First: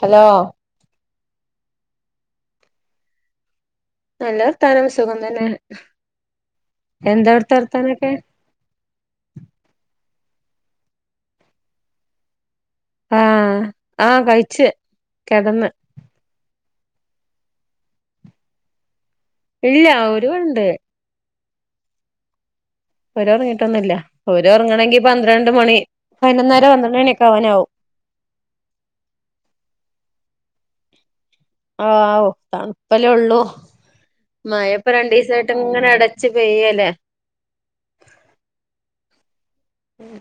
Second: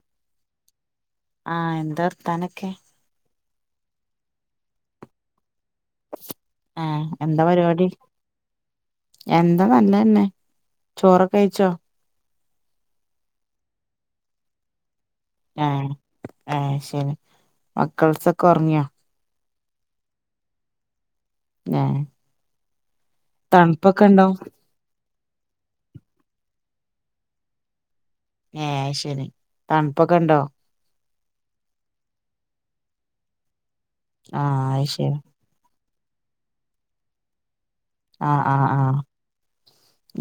Hello ആഹ് എന്താ വർത്താനൊക്കെ നല്ല വർത്താനം സുഖം തന്നെ ആഹ് എന്ത എന്താ അർത്തെ പരിപാടി വർത്താനൊക്കെ എന്താ നല്ലതന്നെ ചോറൊക്കെ കഴിച്ചോ ആഹ് ആഹ് കഴിച്ചു ഞാൻ ആഹ് ആഹ് ശരി മക്കൾസൊക്കെ ഉറങ്ങിയോ ഇല്ല ഒരു വണ്ട് ഞ്ഞേ ഒര ഇറങ്ങിട്ടൊന്നുമില്ല ഉണ്ടോ ഓര ഇറങ്ങണെങ്കി പന്ത്രണ്ട് മണി വൈകന്നേരം പന്ത്രണ്ട് മണിയൊക്കെ ആവാനാവും ഏഹ് ശരി തണുപ്പൊക്കെ ഉണ്ടോ ഔ തണുപ്പല്ലേ ഉള്ളൂ ആഹ് അത് മഴപ്പ രണ്ട് ശരി ദിവസായിട്ട് ഇങ്ങനെ അടച്ച് പെയ്യല്ലേ ആഹ് ആഹ് ആഹ്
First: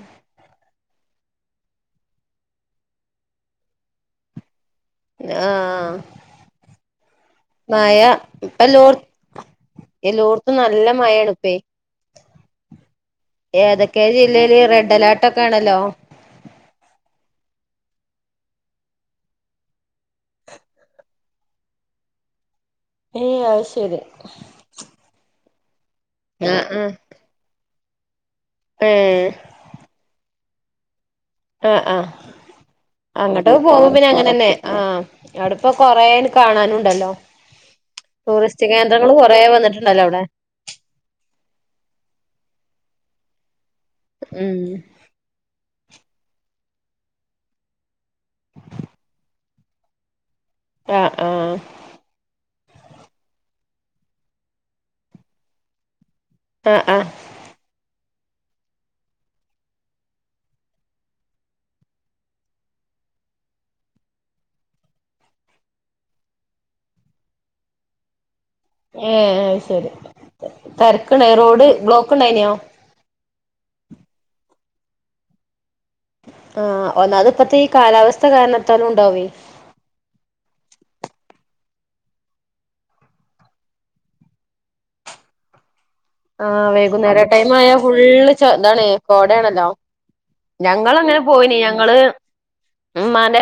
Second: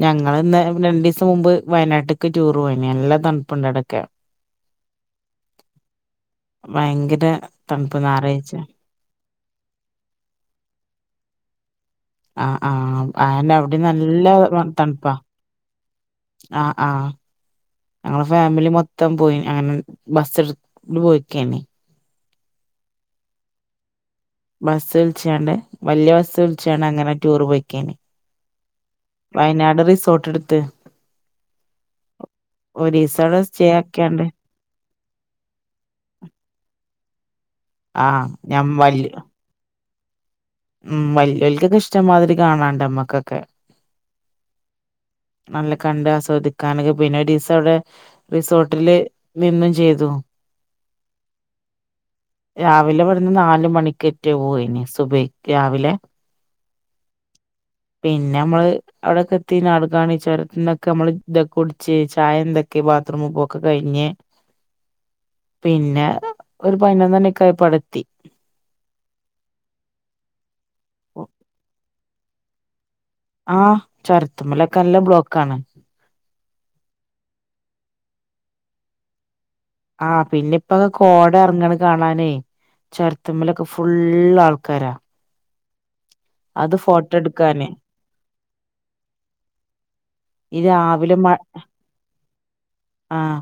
ഞങ്ങ [unintelligible] രണ്ടു ദിവസം മുമ്പ് വയനാട്ടിക് ടൂറ് പോയിന് നല്ലാ തണുപ്പുണ്ട് അവിടൊക്കെ. ആ ഭയങ്കര തണുപ്പ് മയ ഞായറാഴ്ച ഇപ്പോളോട് എലോടെത്തും നല്ല മഴെണ്പ്പെ. ആ ആ ആന്റെ അവിടെ ഏതൊക്കെ നല്ല ജില്ലയില് റെഡ് തണുപ്പാ. അലേർട്ടൊക്കെ ആണല്ലോ ആഹ് ആഹ് ഞങ്ങളെ ഫാമിലി മൊത്തം പോയി ങ്ങനെ ബസ്ടുത് പോയിക്കന്നെ. ഏ അ ശരി ബസ്സ് വിളിച്ചണ്ട് വല്യ ബസ് ആഹ് വിളിച്ചണ്ട് അങ്ങനെ ടൂർ പോയ്ക്കന്. ഏ വയനാട് റിസോർട്ട്ടുത്ത്. ആ, ആ ഒരീസം അവിടെ അങ്‌ട്ട് സ്റ്റേ പോവുമ്പ പിന്നെ ആക്കിയാണ്ട് അങ്ങനെന്നെ ആ. അവിടെപ്പൊ കൊറേന് കാണാനുണ്ടല്ലോ? ആഹ് ഞാൻ ടൂറിസ്റ്റ് വല്യ കേന്ദ്രങ്ങൾ കൊറ വന്നിട്ടു ണ്ടല്ലോ അവിടെ. ഉം വല്യവര്ക്കൊക്കെ ഇഷ്ടംമാതിരി കാണാണ്ട് നമ്മക്കൊക്കെ. ഉം നല്ല കണ്ട് ആസ്വദിക്കാന പിന്നെ ദീ സ അവിടെ റിസോർട്ടില് നിന്നും ചെയ്തോ ആ, ആ രാവിലെബടെന്ന് നാല്മണിക്കറ്റ പോയിന് സുബക്ക് രാവിലെ ആ, ആ. പിന്നെമ്മള് അവിടെക്കെത്തി നാടകാണി ചരത്തിന്നക്കെ നമ്മള് ഇതൊക്കെ കുടിച്ച് ചായ എന്തൊക്കെ ബാത്റൂമ് പോക്ക് കഴിഞ്ഞ് പിന്നെ ഒരു പയിനൊന്നണിക്കയപ്പടുത്തി. ഏ അ ശരി തിരക്കുണ്ട റോഡ് ബ്ലോക്ക്ണ്ടായിന്നോ? ആ ചൊരത്തുമ്മലൊക്കെ ല്ല ബ്ലോക്കാണ്. ആഹ് ഒന്നാത്പ്പത്തെ ഈ കാലാവസ്ഥ കാരണത്താലും ഉണ്ടാവേ. ആപിന്നെപ്പ കോടെറങ്ങണ കാണാനേ. ചോരത്തമ്മിലൊക്കെ ഫുള് ആൾക്കാരാ. ആ അത് ഫോട്ടോ വൈകുന്നേര ടൈം എടുക്കാന് ആയാ ഫുള്ള് ഇതാണ് കോടയാണല്ലോ ഈ രാവിലെ ഞങ്ങളങ്ങനെ മ പോയിന് ഞങ്ങള് ആഹ് ഉമാന്റെ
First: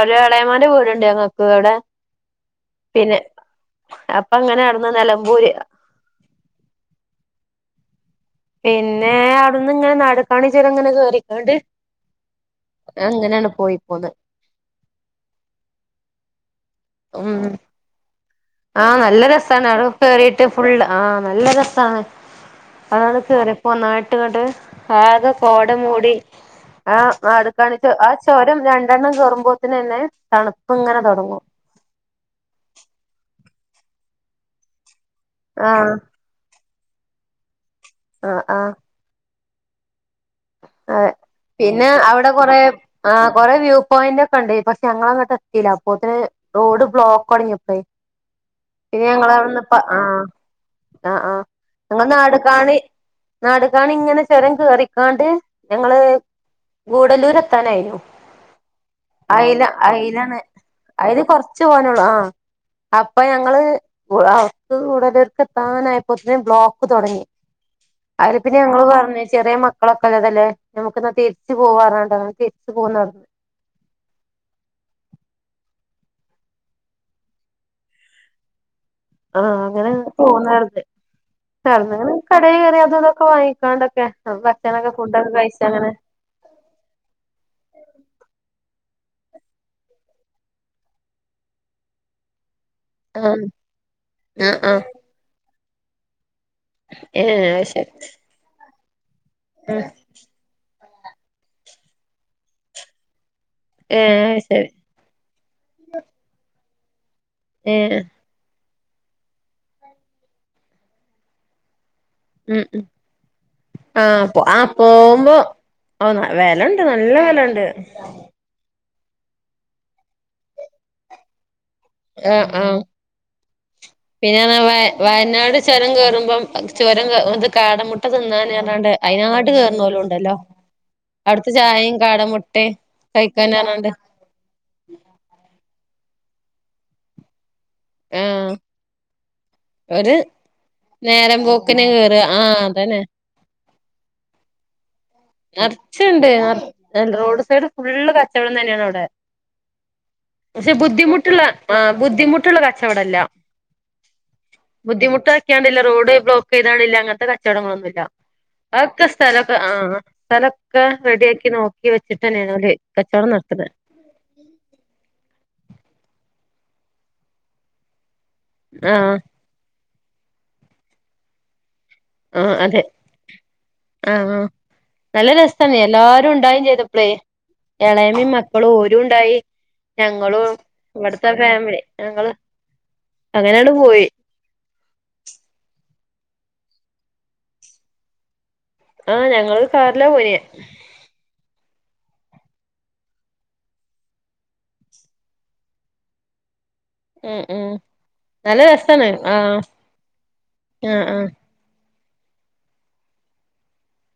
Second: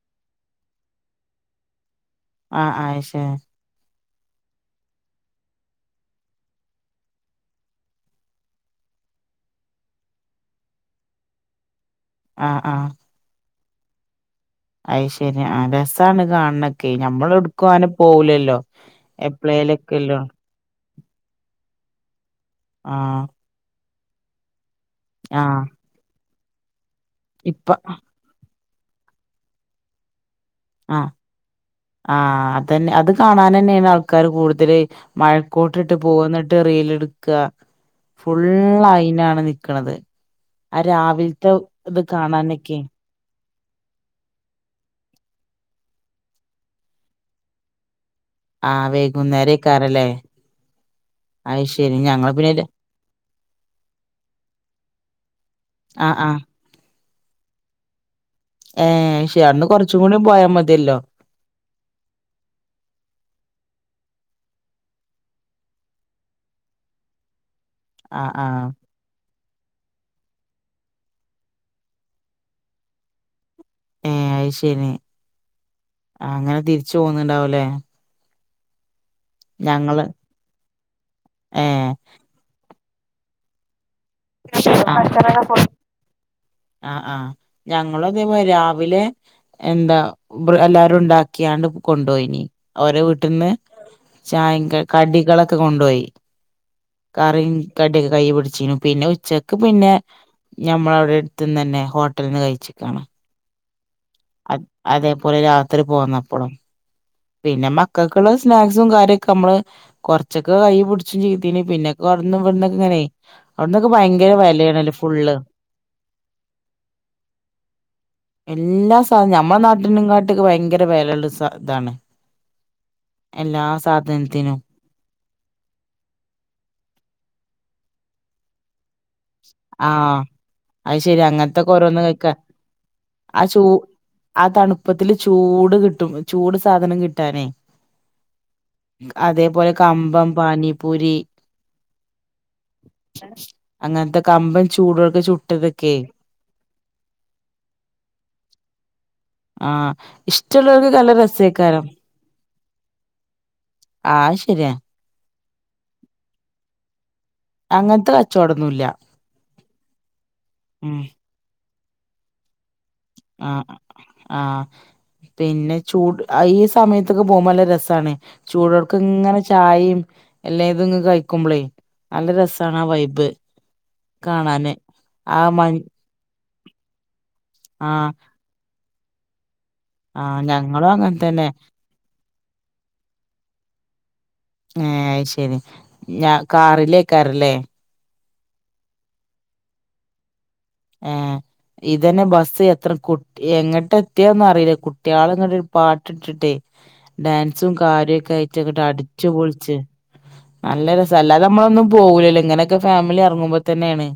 ഒരു എളയമാന്റെ വീടുണ്ട് ഞങ്ങക്ക് അവിടെ. ആ, ആ അയ്ശേ അപ്പൊങ്ങനെ ആർന്ന് നിലമ്പൂര്. പിന്നെവിടുന്ന്ങ്ങനെ നടുക്കാണി ചരങ്ങനെ കേയറിക്കണ്ട് ആ, ആ. അങ്ങനെയാങ്‌ പോയി പോന്ന്. അയശരിയ ആ രസണ് കാണണൊക്കെ നഞമ്മളടുക്കും ആനെ പോവുലല്ലോ. ആനല്ല രസാണ് അട കേറി ഫുള്ള് ആഹ് നല്ല രസമാണ് അതാണ് ആഹ് കേറപ്പോന്നായിട്ട്ങ്ങട്ട് ആക ആഹ് കോട മൂടി ഇപ്പ ആനാടുകാണിച്ചു. ആ ചോരം രണ്ടെണ്ണം കയറുമ്പോത്തന തണുപ്പങ്ങനെ തുടങ്ങും. ആ അതന്നെ അത് കാണാനന്നെണ് ആൾക്കാര് കൂടുതല് ആഹ് മഴക്കോട്ടിട്ട് പോകുന്നു. ട്ട് റീലെട്ക്ക ആഹ് ആഹ് ഫുള്ളയിനാണ് നി ക്കണത്. ആ രാവിലത്തെ ത് കാണാനൊക്കെ ആ കൊറേ വ്യൂ പോയിന്റ്ക്കെ ണ്ട് ഇപ്പ ഞങ്ങളഅങ്ങോട്ട് എത്തില്ല അപ്പോത്തിന് റോഡ് ബ്ലോക്കൊടങ്ങിയപ്പയെ. ആ പിന്നെ ഞങ്ങളവിന്ന് പ്പ ആ, വൈകുന്നേരക്കാരല്ലേ ആ, ആ അത് ശരി ഞങ്ങ ഞങ്ങൾ നാട പിന്നെ കാണി. നാട് കാണങ്ങനെ ചുരം കേറിക്കാണ്ട് ഞങ്ങള് ആ ആ ഗൂടലൂർത്താനായിരുന്നു ഏ ശരി അൽ അന്ന് കുറച്ചും കൂടി അയലാണ് പോയാൽ മതിയല്ലോ അല് കൊറച്ച് [unintelligible] ആ അപ്പ ന ങ്ങള് അവർക്ക് കൂടലർക്ക് എത്താനായപ്പോത്തും ബ്ലോക്ക് തുടങ്ങി. ആ ആ അതിപ്പം ഞങ്ങള് പറഞ്ഞ് ചെറിയ മക്കളൊക്കെ ഉള്ളതല്ലേ നമ്മുക്കെന്നാ തിരിച്ച് പോവാന്ന് പറഞ്ഞിട്ടുണ്ടാവും തിരിച്ചു പോവുന്നത് ഏയ് അയ്ശരി ആ അങ്ങനെ തിരിച്ചു പോന്നുണ്ടാവുലേ ആ അങ്ങനെ പോനേരത്തെ ഏ സാധനങ്ങള് കടയിൽ കയറി അതും ഇതൊക്കെ വാങ്ങിക്കാണ്ടൊക്കെ ഭക്ഷണൊക്കെ ആ ഫുടൊക്കെ കഴിച്ചാങ്ങനെ ആ ആ ഞങ്ങളു അതേമാതിരി രാവിലെ എന്താ ബ്രർ എല്ലാവാരും ഉണ്ടാക്കിയാണ്ട് കൊണ്ടു പോയിനി ഓരോ ആഹ് വീട്ടിന്ന് ആഹ് ചായേം ആഹ് കടികളൊക്കെ കൊണ്ടോയി ഏഹ് കറീം അഹ് ശരി കടിക്കെ കൈ പിടിച്ചീനു പിന്നെ ഉച്ചക്ക് ഏഹ് പിന്നെ ഞമ്മളവിടെ ത്തിന്നന്നെ ഹോട്ടലിന്ന് കഴിച്ചിക്കാണേ ഏ അ അതേപോലെ രാത്രി പോന്നപ്പളും പിന്നെ ഏഹ് മക്കൾക്കുള്ളത് സ്നാക്ക്സും കാര്യൊക്കെ നമ്മള് കൊറച്ചൊക്കെ കൈ പിടിച്ചും രീതില് പിന്നെ കൊടന്നും ഉം ഇവിടന്നൊക്കെ ഉം ഇങ്ങനെ അവിടന്നൊക്കെ ആഹ് ഭയങ്കര പോ ആഹ് വെലയാണല്ലേ ഫുള്ള് പോവുമ്പോ ഓ ന വെല ഉണ്ട് നല്ല വെല ഉണ്ട് എല്ലാ സാധനം ഞമ്മള നാട്ടിനും കാട്ടിക്ക് ഭയങ്കര വിലയുള്ള സ ഇതാണ് ആഹ് ആ എല്ലാ പിന്നെന്നാ സാധനത്തിനും വെ വയനാട് ചുരം കേറുമ്പം ചുരം അത് കാടമുട്ട തിന്നാന്പറഞ്ഞോണ്ട് അയ്നാട് ട്ട് കേറുന്നോലും ആഹ് ഉണ്ടല്ലോ അത് ശരി അവിടുത്ത അങ്ങനത്തൊക്കെ ചായയും ഓരോന്ന് കാട കഴിക്കാ മുട്ടേം ആ ചൂ കഴിക്കാനർഞ്ഞാണ്ട് ആ തണുപ്പത്തില് ചൂട് കിട്ടും ചൂട് സാധനം കിട്ടാനേ ആഹ് അതേപോലെ ഒരു കമ്പം പാനിപൂരി നേരം പോക്കിന് കേറ ആഹ് അതന്നെ അങ്ങനത്തെ കമ്പം ചൂടൊർക്കെ ചു നിറച്ചുണ്ട് അ റോഡ് സൈഡ് ഫുള്ള് കച്ചവടം തന്നെയാണ് അവിടെ ആഹ് പക്ഷെ ഇഷ്ടള്ളോൽക്കൊക്കെ നല്ല ബുദ്ധിമുട്ടുള്ള ആ രസേക്കാരം ബുദ്ധിമുട്ടുള്ള കച്ചവടല്ല ആ ശരിയാ ബുദ്ധിമുട്ടാക്കിയാണ്ടില്ല റോഡ് ബ്ലോക്ക്‌ ചെയ്താണ്ടില്ല അങ്ങൻ തൊക്കെ റ്റടങ്ങളൊന്നും ഇല്ല അങ്ങനത്തെ കച്ചോടൊന്നുല്ല അതൊക്കെ സ്ഥലൊക്കെ ആഹ് സ്ഥലൊക്കെ ഉം ദിയാക്കിന് നോക്കി വെച്ചിട്ട് തന്നെയാണല് കച്ചവടം നടത്തുന്നെ ആഹ് ആഹ് പിന്നെ ചൂട് ഈ സമയത്തൊക്കെ പോകുമ്പോ നല്ല രസാണേ ചൂടേടക്ക് ആഹ് ഇങ്ങനെ ചായേം എല്ലാ ഇതങ്ങ് കഴിക്കുമ്പളേ നല്ല രസാണ് അതെ ആ വൈപ് ആഹ് ആഹ് നല്ല രസാണേ മഞ് എല്ലാരും ഉണ്ടായേം ചെയ്തപ്പളേ ആഹ് എളേമ്മേം മക്കളും ഓരുണ്ടായി ആഹ് ഞങ്ങളും അങ്ങനെ ഇവിടുത്തെ തന്നെ ഫാമിലെ ഞങ്ങള് അങ്ങനെയാണ് പോയി ഏ അയ്ശരി ഞാ കാറിലേക്കാറല്ലേ ആഹ് ഞങ്ങള് കാറിലാ പോയേ ആ ഇതന്നെ ബസ്സ് എത്ര കു എങ്ങട്ട് എത്തിയെന്ന് അറിയില്ലേ കുട്ടിയാള് അങ്ങട്ട് പാട്ട് ഇട്ടിട്ടേ ഉം ഉം ഡാൻസും കാര്യോക്കെ നല്ല ആയിറ്റങ്ങട്ട് രസാണ് അടിച്ചു ആഹ് പൊളിച്ച് നല്ല ആഹ് രസാ ആഹ് അല്ലാത നമ്മളൊന്നും പോവൂലല്ലോ ഇങ്ങനെയൊക്കെ ഫാമിലി ഇറങ്ങുമ്പോ തന്നെയാണേ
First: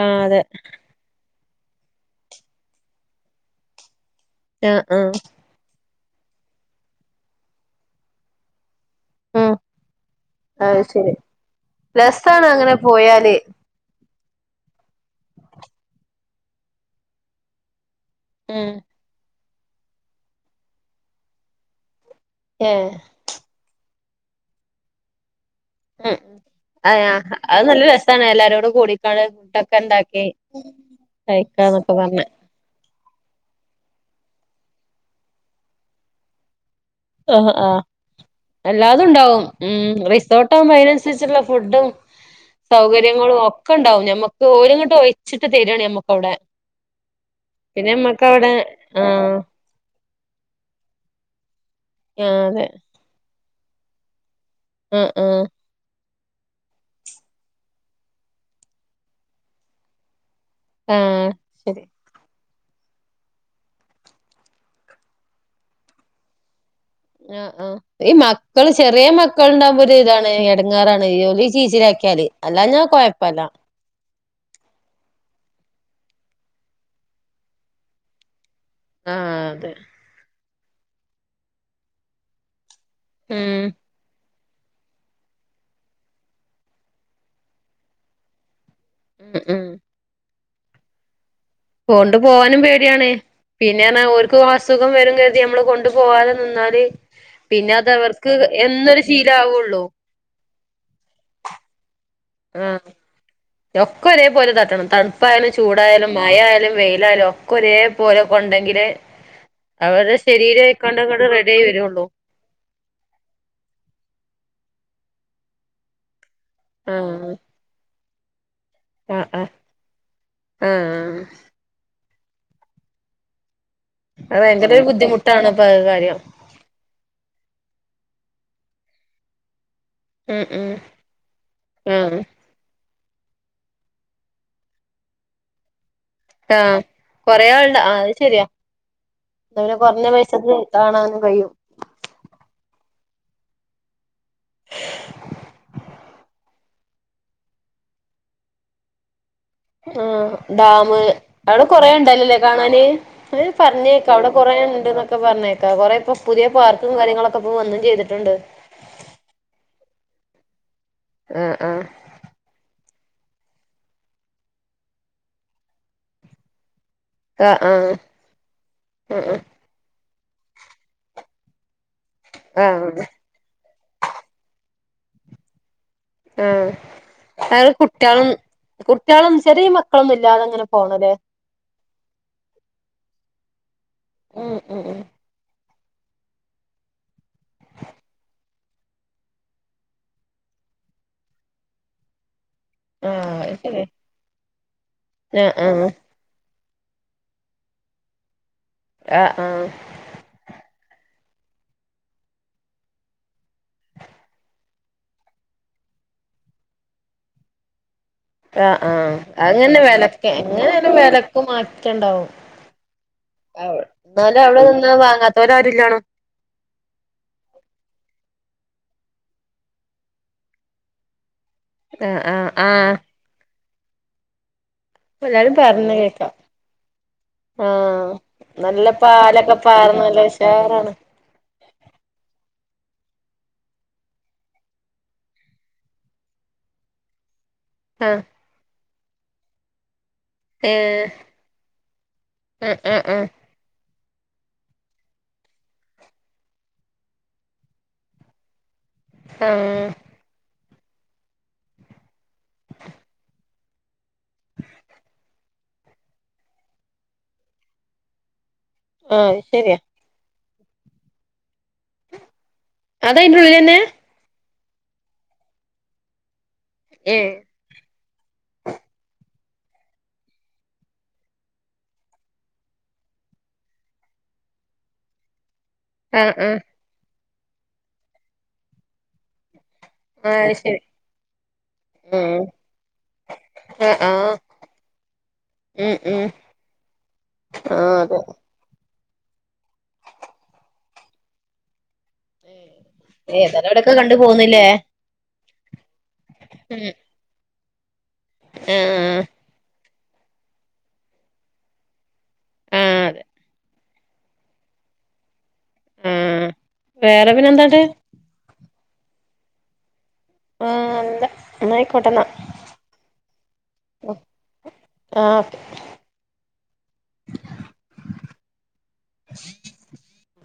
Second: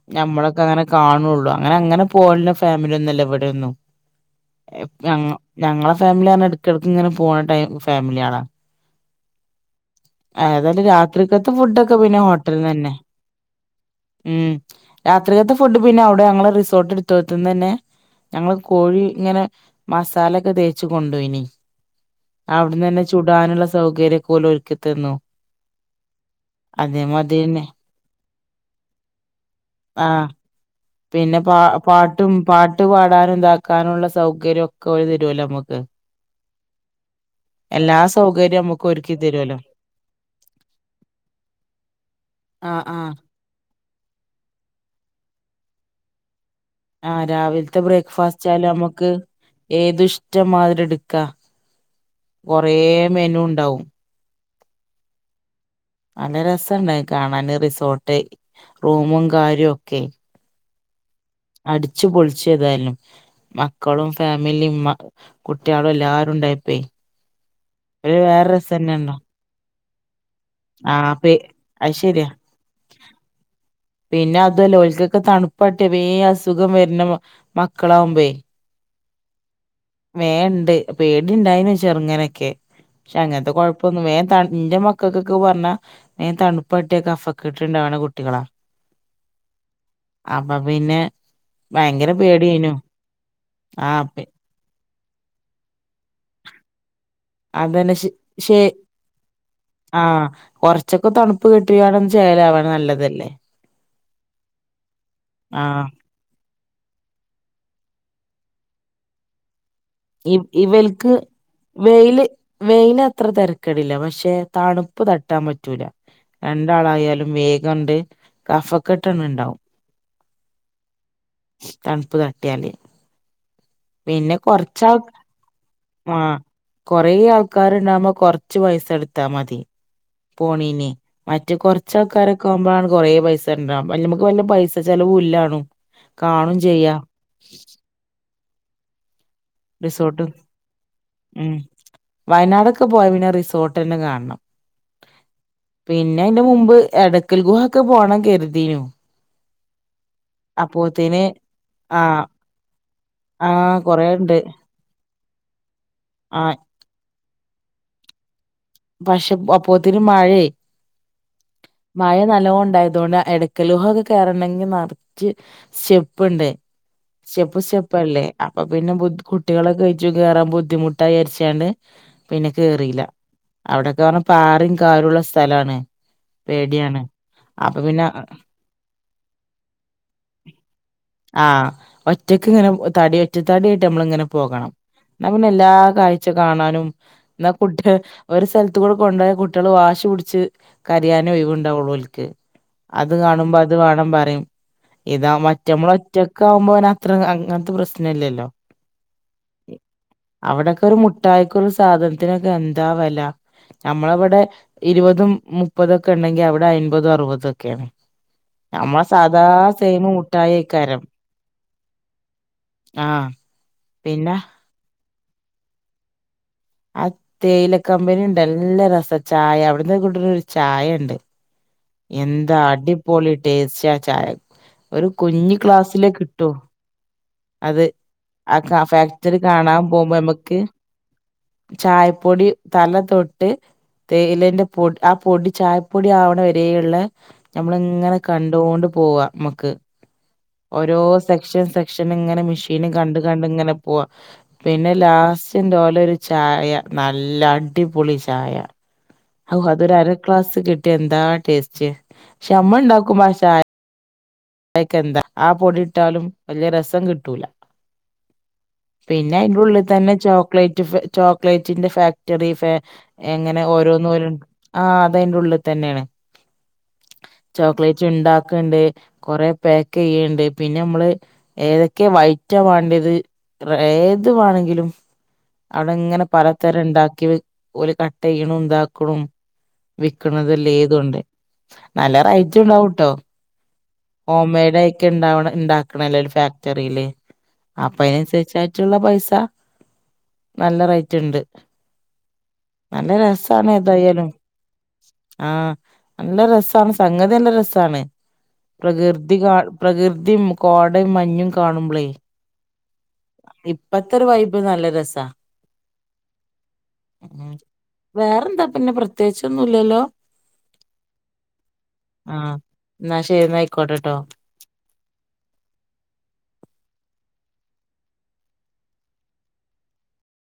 ആഹ് അതെ ഞമ്മള് അങ്ങനെ കാണുള്ളു അങ്ങനെ അങ്ങനെ പോവുല്ല ഫാമിലി ഒന്നു അല്ല ഇവിടെ ഒന്നും ആഹ് ആഹ് [unintelligible] ഞങ്ങള ഫാമിലിയാന്ന് എടക്കിടക്കിങ്ങനെ പോണ ടൈം ഫാമിലി ആണാ ഉം അത് ഏതാലും ശരി രാത്രിക്കത്തെ ഫുഡൊക്കെ പിന്നെ ഹോട്ടൽന്ന് ന്നെ ക്യാല് ഉമ് രാത്രിലത്തെ ഫുഡ് പിന്നെ അവിടെ ഞങ്ങള് റിസോർട്ട് എടുത്തോട്ത്തുന്നന്നെ ഞങ്ങള് ഉം കോഴി ഇങ്ങനെ മസാല ഒക്കെ തേച്ച് കൊണ്ടോയിനി അവിടന്ന് ഏഹ് തന്നെ ചു ഇടാനുള്ള സൗകര്യം പോലും ഒരുക്കിത്തന്നു ഉം അയാ അത് തന്നെ നല്ല രസാണ് എല്ലാരോടും കൂടിക്കാണ് ആ ഫുഡൊക്കെണ്ടാക്കി പിന്നെ പാ പാട്ടും പാട്ട് പാടാനും ഇതാക്കാനുംഉള്ള സൗകര്യം ഒക്കെ ഒരു തരുമല്ലോ നമുക്ക്. ആഹ് ആ. എല്ലാ സൗകര്യ അല്ലാതും ഉണ്ടാവും ഉം റിസോർട്ട ആകുമ്പോ അതിനനുസരിച്ചുള്ള ഫുഡും. സൗകര്യങ്ങളും ഒക്കെ ഉണ്ടാവും ഞമ്മക്ക് ഒരുങ്ങോട്ടും ഒഴിച്ചിട്ട് തരാണ് മ്മക്ക് അവിടെ. ആഹ് രാവിലത്തെ പിന്നെ നമ്മക്ക് ബ്രേക്ക്ഫാസ്റ്റ് അവിടെ ആലും മ്മക്ക് ആഹ് ഏത് ഇഷ്ടംമാതിരി എടുക്കാ ആഹ് അതെ കൊറേ മെനു ഉണ്ടാവും അഹ് ആഹ് നല്ല രസണ്ടായി കാണാന് റിസോർട്ട് റൂമും കാര്യോക്കെ. ആഹ് ശരി. അടിച്ച് പൊളിച്ച ഏതായാലും. മക്കളും ഫാമിലിയും മ കുട്ടികളും എല്ലരും ഉണ്ടായിപ്പോയി ആ ആ ഈ മക്കള് ചെറിയ മക്കൾണ്ടാവുമ്പോ ഒരു ഇതാണ് ഇട ആ ങ്ങാറാണ് പേ ജോലി ചീച്ചി അത് ശരിയാ ആക്കിയാല് അല്ലാ ഞാ കുഴപ്പല്ല. പിന്നെ അതുല്ല ഒല്ക്കൊക്കെ തണുപ്പട്ടെ വേ അസുഖം വരുന്ന മക്കളാമ്പേ. ആഹ് അതെ. വേൻണ്ട് പേടി ഇണ്ടായിന് ചെറുങ്ങനൊക്കെ ക്ഷെ അങ്ങനത്തെ ഉം കൊഴപ്പൊന്നും വേൻ ത ൺ ന്റ മക് കക്കക്ക ഒക്കെ പറഞ്ഞാ വേം തണുപ്പട്ടിയൊക്കെ കഫക്കെട്ട് ഉണ്ടാവുന്ന കുട്ടികളാ. ഉം ഉം അപ്പ പിന്നെ. ഭയങ്കര കൊണ്ടു പോവാനും പേടിയേനു പേടിയാണ് പിന്നെ ആഹ് എന്നുപറഞ്ഞാൽ സുഖം വരും കരുതി നമ്മള് കൊണ്ടു പോവാതെ നിന്നാല്- പിന്നെ അതന്നെ ശ അതവർക്ക് ശെ എന്നൊരു ശീല ആവുള്ളൂ. ആഹ് കൊറച്ചൊക്കെ തണു പ്പ് കിട്ടുകയാണെന്ന് ചെയ്യല- ആഹ് രൊക്കെ ഒരേപോലെ തട്ടണം തണുപ്പായാലും ആഹ് ചൂടായാലും. മഴയാലും വെയിലായാലും ഒക്കെ ഒരേ പോലെ കൊണ്ടെങ്കില് അവരേ ഇ ശരീരം ആയിക്കൊണ്ട്ങ്ങോണ്ട് റെഡി ആയി വരുള്ളൂ. വെയിന അത്ര തെരക്കേടില്ല പക്ഷെ തണുപ്പ് തട്ടാൻ പറ്റൂല. രണ്ടാളായാലും ആഹ് വേഗംണ്ട് കഫക്കെട്ടണ് ആഹ് ആഹ് ഉണ്ടാവും. ആഹ്. ആ. തണുപ്പ് തട്ടിയാല് പിന്നെ അത് ഭയങ്കര ഒരു കൊറച്ചാൾക് ബുദ്ധിമുട്ടാണ് ഇപ്പ അത് മ കാര്യം കൊറേ ആൾക്കാരിണ്ടാവകുമ്പോ കൊറച്ച് പൈസ എടുത്താ മതി. ഉം ഉം പോണീനെ മറ്റ കൊറച്ച ആഹ് ആൾക്കാര വുമ്പോണ് കൊറേ പൈസ ഉണ്ടാവ ല് നമുക്ക് വല്ല പൈസ ചെലവു ഇല്ലാണു. ആഹ് കൊറേ ആള്ണ്ട ആഹ് അത് ശെരിയാ. എ അവരെ കുറഞ്ഞ റിസോർട്ട് പൈസക്ക് കാണാനും കഴിയും ഉം വയനാടൊക്കെ പോയ പിന്നെ റിസോർട്ട് തന്നെ കാണണം പിന്നെ അതിന്റെ മുമ്പ് എടയ്ക്കൽ ഗുഹ ഒക്കെ പോകണം കരുതീനു ആഹ് ഡാം അപ്പോത്തിന് അവിടെ കൊറേ ആ ഉണ്ടല്ലല്ലേ കാണാന്. അവര് ആ പറഞ്ഞേക്കാം അവിടെ കൊറേണ്ട് കൊറേ ഉണ്ട്. ക്കെ പറഞ്ഞേക്കാ കുറേ ഇപ്പൊ ആ പുതിയ പാർക്കും കാര്യങ്ങളൊക്കെ ഇപ്പൊ വന്നും ചെയ്തിട്ടുണ്ട്. പക്ഷെ അപ്പോത്തിനും മഴായി. ആഹ് ആഹ് മഴ നല്ലോം ഉണ്ടായതോണ്ട് ഇടക്ക ലോഹൊക്കെ കേയറണമെങ്കിൽ നിറച്ച്. ശെപ്പുണ്ടേ. ശപ്പ് ആഹ് ശെപ്പല്ലേ അപ്പൊ പിന്നെ ബു ആഹ് കുട്ടികളെ കഴിച്ചു കേറാ ബുദ്ധിമുട്ടായിരിച്ചണ്ട്. പിന്നെ ആഹ് കേറീല്ല. ആഹ് അവിടൊക്കെ പറഞ്ഞാ പാറേം കാറും ഉള്ള സ്ഥലാണ് ആ പേടിയാണ് അയാള് അപ്പൊ പിന്നെ കുട്ടികളും കുട്ടികളും ചെറിയ മക്കളൊന്നും ഇല്ലാതെ എങ്ങനെ പോണല്ലേ ആ ഒറ്റക്ക് ഇങ്ങനെ തടി ഒറ്റ തടി ആയിട്ട് നമ്മള് ഇങ്ങനെ ഉം പോകണം. ഉം ഉം അങ്ങിനെ എല്ലാ കാഴ്ച കാണാനും എന്നാ കുട്ടി ഒരു സ്ഥലത്തുകൂടെ കൊണ്ടു പോയാ കുട്ടികൾ വാശി പിടിച്ച് കരയാനേ ഒഴിവുണ്ടാവുള്ളൂ ഓൽക്ക്. അത് ആഹ് കാണുമ്പോ അത് ശരി വേണം പറയും ഇതാവുമ്പേ ആഹ് ഒറ്റ ആഹ് ഇമ്മള് ഒ ഒറ്റക്ക് ആവുമ്പോ അങ്ങനെ അത്ര അങ്ങനത്തെ പ്രശ്നം ഇല്ലല്ലോ. ആഹ് ആഹ് അവിടൊക്കെ ഒരു മുട്ടായിക്കൊരു സാധനത്തിനൊക്കെ എന്താ വെല ല നമ്മളെ ഇവിടെ ഇരുപതും മുപ്പതൊക്കെ ഉണ്ടെങ്കിൽ അവിടെ അയിൻപതും അറുപതൊക്കെയാണ്. ആ ആ അങ്ങനെ തന്നെ വിലക്ക് എങ്ങനെ തന്നെ മുട്ടായിക്കാരം വിലക്ക് മാറ്റം ഇണ്ടാവും ആഹ് പിന്നെ എന്നാലും അവിടെ നിന്നാ വാങ്ങാത്തോര് ആരും ഇല്ലാണും ആ തേയില കമ്പനി ഉണ്ട് എല്ലാ രസാ ചായ അവിടന്ന് കിട്ടണ ഒരു ചായ ഉണ്ട്. ആഹ് ആഹ് എന്താ ആഹ് അടിപൊളി ടേസ്റ്റാ ചായ. എല്ലാരും പറഞ്ഞ കേക്കാം അത് ആഹ് ആ നല്ല ഫാക്ടറി പാലൊക്കെ കാണാൻ പാർന്ന് പോകുമ്പോ നല്ല നമ്മക്ക് ഉഷാറാണ്. ചായപ്പൊടി തല തൊട്ട് തേയിലേന്റെ പൊ ആഹ് പൊടി ചായപ്പൊടി ആവണ വരേയുള്ള ഞമ്മള് ഇങ്ങനെ ആഹ് കണ്ടുകൊണ്ട് പോവാ ഇമ്മക്ക് ഓരോ ഏഹ് സെക്ഷൻ സെക്ഷൻ ഇങ്ങനെ ആഹ് മെഷീയൻ ആഹ് കണ്ട് കണ്ടിങ്ങനെ പോവാ പിന്നെ ലാസ്റ്റ്ഇന്റ് ഓലൊരു ചായ നല്ല അടിപൊളി ചായ ആഹ് ഓ ആഹ് അതൊരു അര ഗ്ലാസ് കിട്ടിയാ എന്താ ടേസ്റ്റ്. പക്ഷെ നമ്മ ഉണ്ടാക്കുമ്പേ ആ ചായ ആയിക്കെന്താ ആ പൊടി ഇട്ടാലും വലിയ രസം കിട്ടൂല. ആഹ് പിന്നെ അത് അയിന്റെ ശരിയാ ഉള്ളിൽ തന്നെ ചോക്ലേറ്റ് ചോക്ലേറ്റിന്റെ ഫാക്ടറി ഫാ അതയിന്റെ എങ്ങനെ ഉള്ളിലെന്നെ ഓരോന്ന് പോലും ആ അതിന്റെ ഉള്ളിൽ തന്നെയാണ് ഏ ചോക്ലേറ്റ് ഉണ്ടാക്കണ്ട്. കൊറെ പാക്ക് ചെയ്യണ്ട് പിന്നെ നമ്മള് ഏതൊക്കെ വൈറ്റാ വേണ്ടത് ഇത്ര ഏതു വേണെങ്കിലും അവിടെ ഇങ്ങനെ ആഹ് ആഹ് പലതരം ഉണ്ടാക്കി വെക്ക് ഓല് കട്ട് ചെയ്യണ് ഇതാക്കും ആഹ് അത് വിക്കണതല്ലേ ശരി എത്തുമ്ണ്ട് നല്ല ഉം റൈറ്റുണ്ടാവൂട്ടോ. ആഹ് ആഹ് ഹോം മെയ്ഡായിക്കുണ്ടാവണ ഉം ഉണ്ടാക്കണല്ലേ ഉം ഒരു ഫാക്ടറിയില് ആഹ് അപ്പൊ അതെ അതിനനുസരിച്ചായി ച്ചുള്ള പൈസ നല്ല റേറ്റ് ഇണ്ട് നല്ല രസാണ് അവിടൊക്കെ കണ്ടു ഏതായാലും പോന്നില്ലേ ആ നല്ല ഉം രസാണ് സംഗതി നല്ല രസാണ് ആഹ് പ്രകൃതി കാ പ്രകൃതിയും കോടേയും മഞ്ഞും കാണുമ്പളേ ആഹ് അതെ ഇപ്പത്തൊരു വൈബ് നല്ല രസാ. ആഹ് വേറെ പിന്നെ ഉം എന്താണ്ട് വേറെന്താ പിന്നെ പ്രത്യേകിച്ചൊന്നും ഇല്ലല്ലോ. ആ ഇല്ല എന്നാ ആയിക്കോട്ടന്നാ. ആഹ് എന്നാ ശരി എന്നാ ഓ ആയിക്കോട്ടെട്ടോ ആഹ്